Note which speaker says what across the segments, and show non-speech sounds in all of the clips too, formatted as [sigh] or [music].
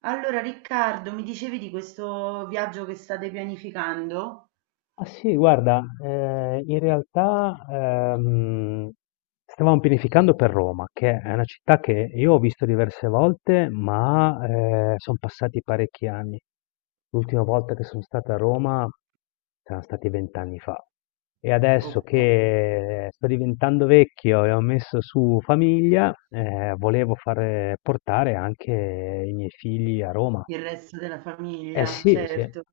Speaker 1: Allora Riccardo, mi dicevi di questo viaggio che state pianificando?
Speaker 2: Ah sì, guarda, in realtà stavamo pianificando per Roma, che è una città che io ho visto diverse volte, ma sono passati parecchi anni. L'ultima volta che sono stato a Roma saranno stati 20 anni fa. E adesso
Speaker 1: Ok,
Speaker 2: che sto diventando vecchio e ho messo su famiglia, volevo fare, portare anche i miei figli a Roma.
Speaker 1: il resto della
Speaker 2: Eh
Speaker 1: famiglia,
Speaker 2: sì, sì.
Speaker 1: certo.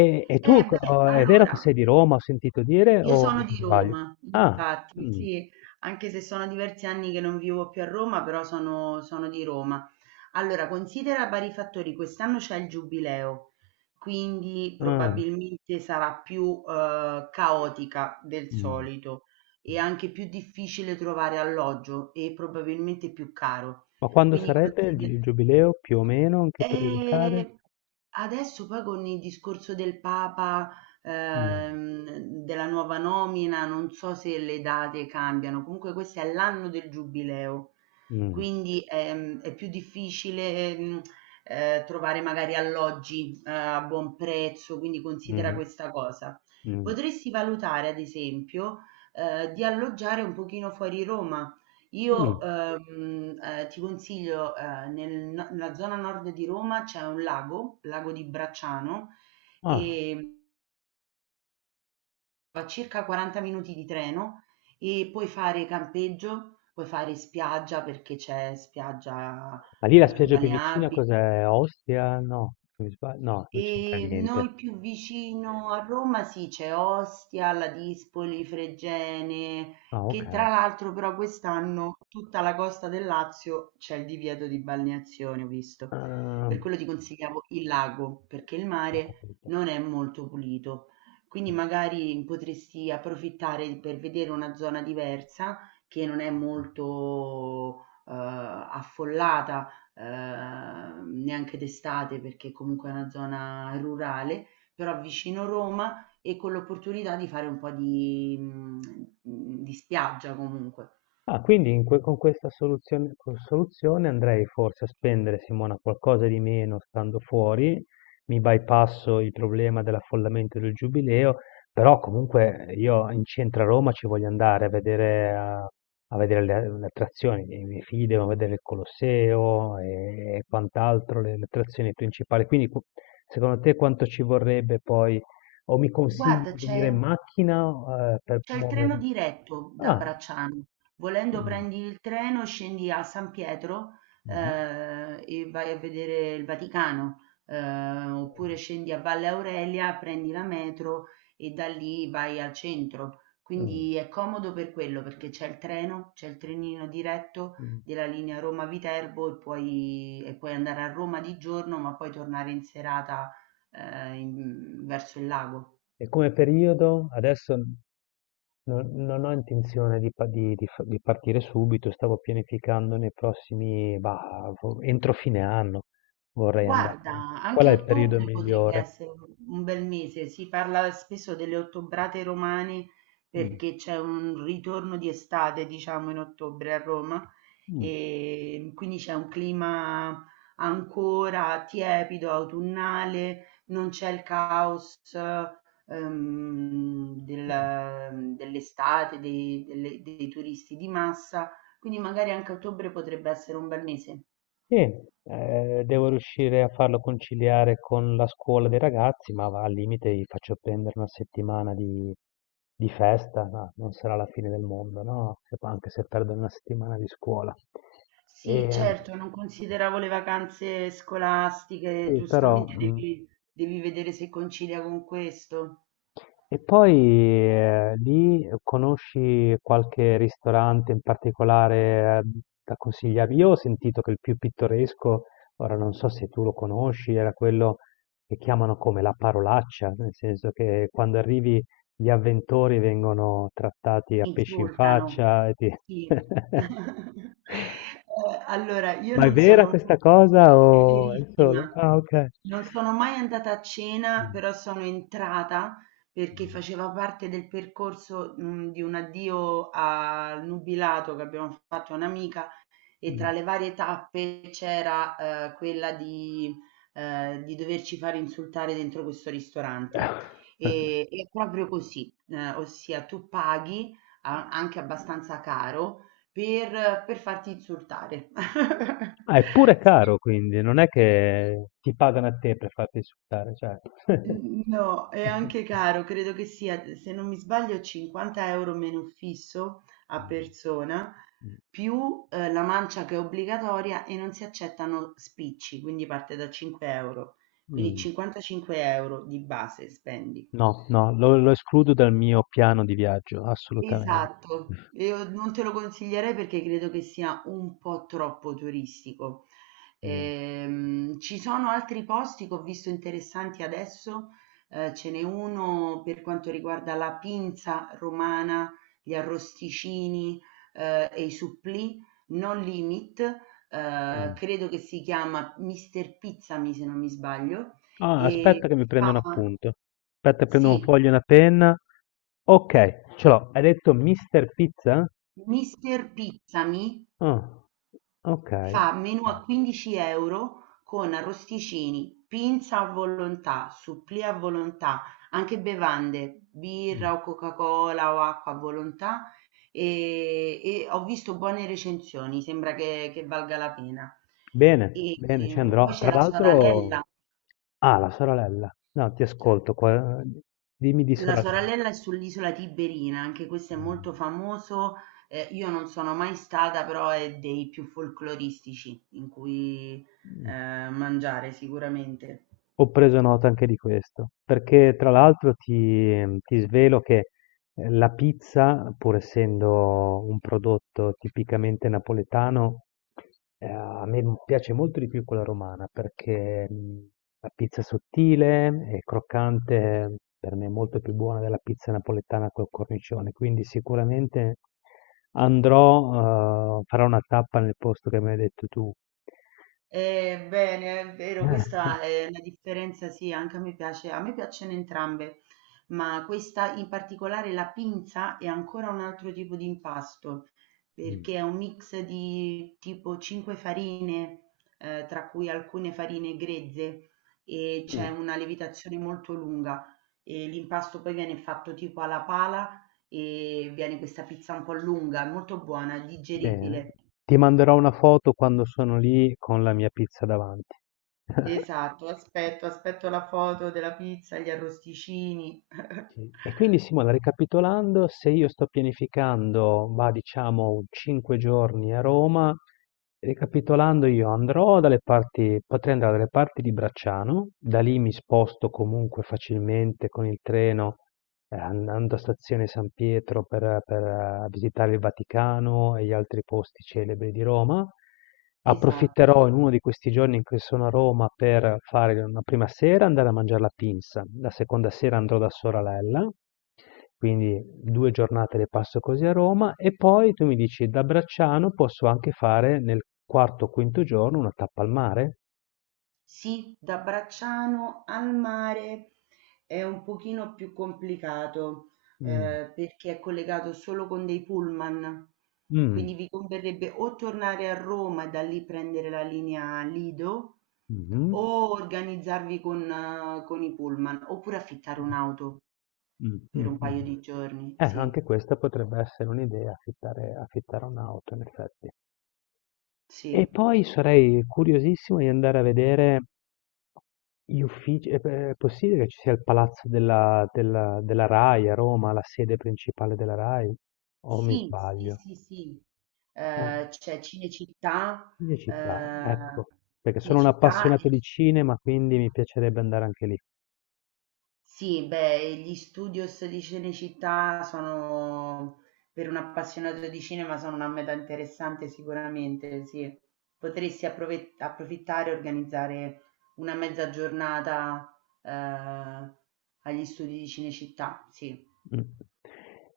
Speaker 2: E tu,
Speaker 1: Eh beh,
Speaker 2: oh, è vero che sei
Speaker 1: allora,
Speaker 2: di Roma, ho sentito dire,
Speaker 1: io
Speaker 2: o
Speaker 1: sono
Speaker 2: mi
Speaker 1: di
Speaker 2: sbaglio?
Speaker 1: Roma,
Speaker 2: Ah,
Speaker 1: infatti,
Speaker 2: mm,
Speaker 1: sì, anche se sono diversi anni che non vivo più a Roma, però sono di Roma. Allora, considera vari fattori, quest'anno c'è il giubileo, quindi
Speaker 2: ah,
Speaker 1: probabilmente sarà più caotica del
Speaker 2: mm.
Speaker 1: solito e
Speaker 2: Mm.
Speaker 1: anche più difficile trovare alloggio e probabilmente più caro.
Speaker 2: Ma quando
Speaker 1: Quindi
Speaker 2: sarebbe
Speaker 1: considera...
Speaker 2: il giubileo, più o meno, in che periodo cade?
Speaker 1: E adesso poi con il discorso del Papa,
Speaker 2: Mm,
Speaker 1: ehm, della nuova nomina, non so se le date cambiano, comunque questo è l'anno del giubileo.
Speaker 2: mm,
Speaker 1: Quindi, è più difficile, trovare magari alloggi, a buon prezzo, quindi considera
Speaker 2: mm,
Speaker 1: questa cosa.
Speaker 2: mm,
Speaker 1: Potresti valutare ad esempio, di alloggiare un pochino fuori Roma. Io,
Speaker 2: mm.
Speaker 1: ti consiglio, nel no nella zona nord di Roma c'è un lago, lago di Bracciano,
Speaker 2: Ah,
Speaker 1: ehm circa 40 minuti di treno e puoi fare campeggio, puoi fare spiaggia perché c'è spiaggia,
Speaker 2: ma lì la spiaggia più vicina
Speaker 1: balneabile
Speaker 2: cos'è? Ostia? No, mi sbaglio? No, non c'entra
Speaker 1: e
Speaker 2: niente.
Speaker 1: noi più vicino a Roma sì, c'è Ostia, la Dispoli, Fregene,
Speaker 2: Ah, ok.
Speaker 1: che tra l'altro però quest'anno tutta la costa del Lazio c'è il divieto di balneazione, ho visto.
Speaker 2: Ah,
Speaker 1: Per quello ti consigliavo il lago, perché il
Speaker 2: ho
Speaker 1: mare
Speaker 2: capito.
Speaker 1: non è molto pulito. Quindi magari potresti approfittare per vedere una zona diversa che non è molto affollata neanche d'estate perché comunque è una zona rurale, però vicino Roma e con l'opportunità di fare un po' di, di spiaggia comunque.
Speaker 2: Ah, quindi in con questa soluzione, con soluzione andrei forse a spendere, Simona, qualcosa di meno stando fuori, mi bypasso il problema dell'affollamento del Giubileo, però comunque io in centro a Roma ci voglio andare a vedere, a vedere le attrazioni, i miei figli devono vedere il Colosseo e quant'altro, le attrazioni principali. Quindi secondo te quanto ci vorrebbe poi, o mi consigli
Speaker 1: Guarda,
Speaker 2: di venire in macchina, per
Speaker 1: c'è il treno
Speaker 2: muovermi?
Speaker 1: diretto da
Speaker 2: Ah,
Speaker 1: Bracciano, volendo
Speaker 2: mm.
Speaker 1: prendi il treno, scendi a San Pietro,
Speaker 2: Mh-mh.
Speaker 1: e vai a vedere il Vaticano, oppure scendi a Valle Aurelia, prendi la metro e da lì vai al centro.
Speaker 2: Mh, mh,
Speaker 1: Quindi è comodo per quello, perché c'è il treno, c'è il trenino diretto
Speaker 2: mh.
Speaker 1: della linea Roma-Viterbo e puoi andare a Roma di giorno, ma poi tornare in serata, verso il lago.
Speaker 2: E come periodo adesso non ho intenzione di pa di f di partire subito, stavo pianificando nei prossimi, bah, fo entro fine anno vorrei andare.
Speaker 1: Guarda,
Speaker 2: Qual è
Speaker 1: anche
Speaker 2: il periodo
Speaker 1: ottobre potrebbe
Speaker 2: migliore?
Speaker 1: essere un bel mese. Si parla spesso delle ottobrate romane
Speaker 2: Mh,
Speaker 1: perché c'è un ritorno di estate, diciamo, in ottobre a Roma
Speaker 2: mh,
Speaker 1: e quindi c'è un clima ancora tiepido, autunnale, non c'è il caos
Speaker 2: mh.
Speaker 1: dell'estate, dei turisti di massa, quindi magari anche ottobre potrebbe essere un bel mese.
Speaker 2: Sì, devo riuscire a farlo conciliare con la scuola dei ragazzi, ma va, al limite gli faccio prendere una settimana di festa, no, non sarà la fine del mondo, no? Anche se perdo una settimana di scuola.
Speaker 1: Sì,
Speaker 2: E,
Speaker 1: certo, non consideravo le vacanze scolastiche,
Speaker 2: sì, però,
Speaker 1: giustamente
Speaker 2: mh.
Speaker 1: devi, devi vedere se concilia con questo.
Speaker 2: E poi lì conosci qualche ristorante in particolare da consigliarmi? Io ho sentito che il più pittoresco, ora non so se tu lo conosci, era quello che chiamano come la parolaccia, nel senso che quando arrivi gli avventori vengono trattati a
Speaker 1: Ti
Speaker 2: pesci in
Speaker 1: insultano.
Speaker 2: faccia
Speaker 1: Sì.
Speaker 2: [laughs]
Speaker 1: [laughs] Allora, io
Speaker 2: Ma è
Speaker 1: non
Speaker 2: vera
Speaker 1: sono
Speaker 2: questa cosa
Speaker 1: è
Speaker 2: o è solo?
Speaker 1: verissima.
Speaker 2: Ah, ok.
Speaker 1: Non sono mai andata a cena,
Speaker 2: Mm.
Speaker 1: però sono entrata perché faceva parte del percorso, di un addio al nubilato che abbiamo fatto a un'amica e tra
Speaker 2: Mm.
Speaker 1: le varie tappe c'era quella di doverci fare insultare dentro questo ristorante.
Speaker 2: [laughs]
Speaker 1: E, è proprio così, ossia tu paghi anche abbastanza caro per farti insultare. [laughs]
Speaker 2: Ah, è pure
Speaker 1: Sì.
Speaker 2: caro, quindi non è che ti pagano a te per farti insultare, cioè.
Speaker 1: No, è anche
Speaker 2: [laughs]
Speaker 1: caro, credo che sia, se non mi sbaglio, 50 euro meno fisso a persona, più la mancia che è obbligatoria e non si accettano spicci, quindi parte da 5 euro. Quindi
Speaker 2: Mm,
Speaker 1: 55 euro di base spendi.
Speaker 2: no, no, lo escludo dal mio piano di viaggio, assolutamente.
Speaker 1: Esatto, io non te lo consiglierei perché credo che sia un po' troppo turistico.
Speaker 2: Mm.
Speaker 1: Ci sono altri posti che ho visto interessanti adesso, ce n'è uno per quanto riguarda la pinza romana, gli arrosticini, e i supplì, non limit,
Speaker 2: Mm.
Speaker 1: credo che si chiama Mister Pizzami se non mi sbaglio,
Speaker 2: Ah,
Speaker 1: e
Speaker 2: aspetta che mi prendo
Speaker 1: fa,
Speaker 2: un appunto. Aspetta, prendo un
Speaker 1: sì,
Speaker 2: foglio e una penna. Ok, ce l'ho. Hai detto Mr. Pizza?
Speaker 1: Mister Pizzami
Speaker 2: Ah, ok.
Speaker 1: fa menù a
Speaker 2: Ok.
Speaker 1: 15 euro con arrosticini, pinza a volontà, supplì a volontà, anche bevande,
Speaker 2: Mm.
Speaker 1: birra o Coca-Cola o acqua a volontà e ho visto buone recensioni, sembra che valga la pena.
Speaker 2: Bene,
Speaker 1: E,
Speaker 2: bene, ci
Speaker 1: poi
Speaker 2: andrò.
Speaker 1: c'è
Speaker 2: Tra
Speaker 1: la
Speaker 2: l'altro,
Speaker 1: Soralella.
Speaker 2: ah, la sorella. No, ti ascolto qua. Dimmi di
Speaker 1: La
Speaker 2: sorella.
Speaker 1: Sorellella è sull'isola Tiberina, anche questo è molto famoso, io non sono mai stata, però è dei più folcloristici in cui,
Speaker 2: Mm,
Speaker 1: mangiare sicuramente.
Speaker 2: ho preso nota anche di questo, perché tra l'altro ti svelo che la pizza, pur essendo un prodotto tipicamente napoletano, a me piace molto di più quella romana, perché la pizza è sottile e croccante per me è molto più buona della pizza napoletana col cornicione, quindi sicuramente andrò, farò una tappa nel posto che mi hai detto tu.
Speaker 1: Bene, è vero,
Speaker 2: [laughs]
Speaker 1: questa è una differenza, sì, anche a me piace, a me piacciono entrambe, ma questa in particolare, la pinza, è ancora un altro tipo di impasto,
Speaker 2: Mm.
Speaker 1: perché è un mix di tipo 5 farine, tra cui alcune farine grezze, e c'è
Speaker 2: Mm.
Speaker 1: una lievitazione molto lunga, e l'impasto poi viene fatto tipo alla pala e viene questa pizza un po' lunga, molto buona,
Speaker 2: Bene,
Speaker 1: digeribile.
Speaker 2: ti manderò una foto quando sono lì con la mia pizza davanti.
Speaker 1: Esatto, aspetto la foto della pizza, gli arrosticini.
Speaker 2: Sì.
Speaker 1: [laughs]
Speaker 2: E quindi Simona, ricapitolando, se io sto pianificando, va, diciamo, 5 giorni a Roma, ricapitolando io andrò dalle parti, potrei andare dalle parti di Bracciano, da lì mi sposto comunque facilmente con il treno, andando a stazione San Pietro visitare il Vaticano e gli altri posti celebri di Roma.
Speaker 1: Esatto.
Speaker 2: Approfitterò in uno di questi giorni in cui sono a Roma per fare una prima sera andare a mangiare la pinza, la seconda sera andrò da Soralella, quindi 2 giornate le passo così a Roma e poi tu mi dici da Bracciano posso anche fare nel quarto o quinto giorno una tappa al mare?
Speaker 1: Sì, da Bracciano al mare è un pochino più complicato
Speaker 2: Mm.
Speaker 1: perché è collegato solo con dei pullman.
Speaker 2: Mm.
Speaker 1: Quindi vi converrebbe o tornare a Roma e da lì prendere la linea Lido
Speaker 2: Mhm.
Speaker 1: o organizzarvi con i pullman oppure affittare un'auto
Speaker 2: Mm,
Speaker 1: per
Speaker 2: mm,
Speaker 1: un paio
Speaker 2: mm.
Speaker 1: di giorni. Sì,
Speaker 2: Anche questa potrebbe essere un'idea, affittare un'auto in effetti. E
Speaker 1: sì.
Speaker 2: poi sarei curiosissimo di andare a vedere gli uffici, è è possibile che ci sia il palazzo della Rai a Roma, la sede principale della Rai? O mi
Speaker 1: Sì, sì,
Speaker 2: sbaglio?
Speaker 1: sì, sì.
Speaker 2: Eh,
Speaker 1: C'è Cinecittà,
Speaker 2: di città,
Speaker 1: ehm,
Speaker 2: ecco, perché sono un
Speaker 1: Cinecittà
Speaker 2: appassionato
Speaker 1: e
Speaker 2: di cinema, quindi mi piacerebbe andare anche lì.
Speaker 1: sì, beh, gli studios di Cinecittà sono, per un appassionato di cinema, sono una meta interessante sicuramente, sì. Potresti approfittare e organizzare una mezza giornata, eh, agli studi di Cinecittà, sì.
Speaker 2: Mm.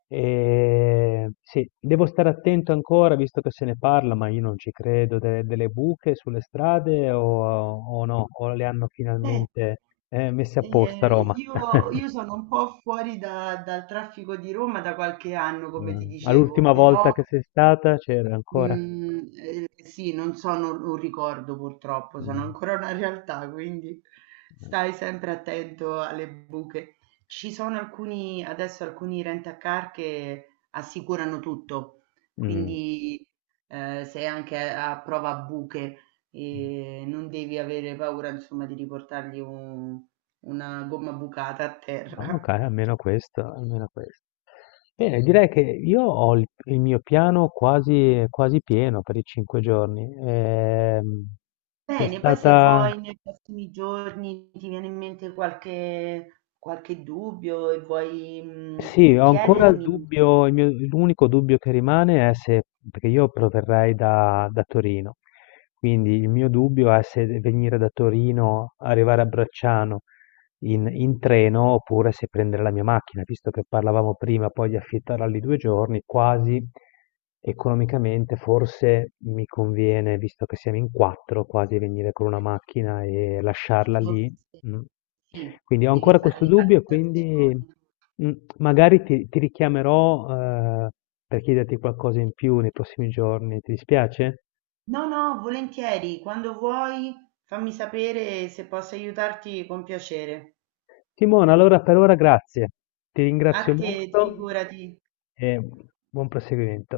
Speaker 2: E, sì, devo stare attento ancora, visto che se ne parla, ma io non ci credo, delle buche sulle strade o no, o le hanno
Speaker 1: Beh,
Speaker 2: finalmente messe apposta a
Speaker 1: eh,
Speaker 2: Roma.
Speaker 1: io
Speaker 2: [laughs]
Speaker 1: sono un po' fuori dal traffico di Roma da qualche anno, come ti
Speaker 2: Mh. Ma
Speaker 1: dicevo,
Speaker 2: l'ultima volta
Speaker 1: però,
Speaker 2: che sei stata c'era ancora?
Speaker 1: Mhmm, sì, non sono un ricordo purtroppo, sono
Speaker 2: Mh.
Speaker 1: ancora una realtà, quindi stai sempre attento alle buche. Ci sono alcuni rent a car che assicurano tutto,
Speaker 2: Mh.
Speaker 1: quindi, sei anche a prova a buche e non devi avere paura, insomma, di riportargli un una gomma bucata a
Speaker 2: Ah,
Speaker 1: terra.
Speaker 2: okay, almeno questo, almeno questo. Bene, direi che io ho il mio piano quasi quasi pieno per i 5 giorni. Sei
Speaker 1: Bene, poi se
Speaker 2: stata,
Speaker 1: vuoi nei prossimi giorni ti viene in mente qualche, qualche dubbio e vuoi
Speaker 2: sì, ho ancora il
Speaker 1: chiedermi,
Speaker 2: dubbio il mio l'unico dubbio che rimane è se, perché io proverrei da Torino, quindi il mio dubbio è se venire da Torino, arrivare a Bracciano in treno oppure se prendere la mia macchina, visto che parlavamo prima poi di affittarla lì 2 giorni, quasi economicamente forse mi conviene, visto che siamo in 4, quasi venire con una macchina e lasciarla
Speaker 1: forse
Speaker 2: lì, mh.
Speaker 1: sì,
Speaker 2: Quindi ho
Speaker 1: devi
Speaker 2: ancora
Speaker 1: fare
Speaker 2: questo
Speaker 1: le
Speaker 2: dubbio e quindi,
Speaker 1: calcolazioni.
Speaker 2: mh, magari ti richiamerò, per chiederti qualcosa in più nei prossimi giorni, ti dispiace?
Speaker 1: No, no, volentieri, quando vuoi fammi sapere se posso aiutarti con piacere.
Speaker 2: Simona, allora per ora grazie. Ti
Speaker 1: A
Speaker 2: ringrazio
Speaker 1: te,
Speaker 2: molto
Speaker 1: figurati.
Speaker 2: e buon proseguimento.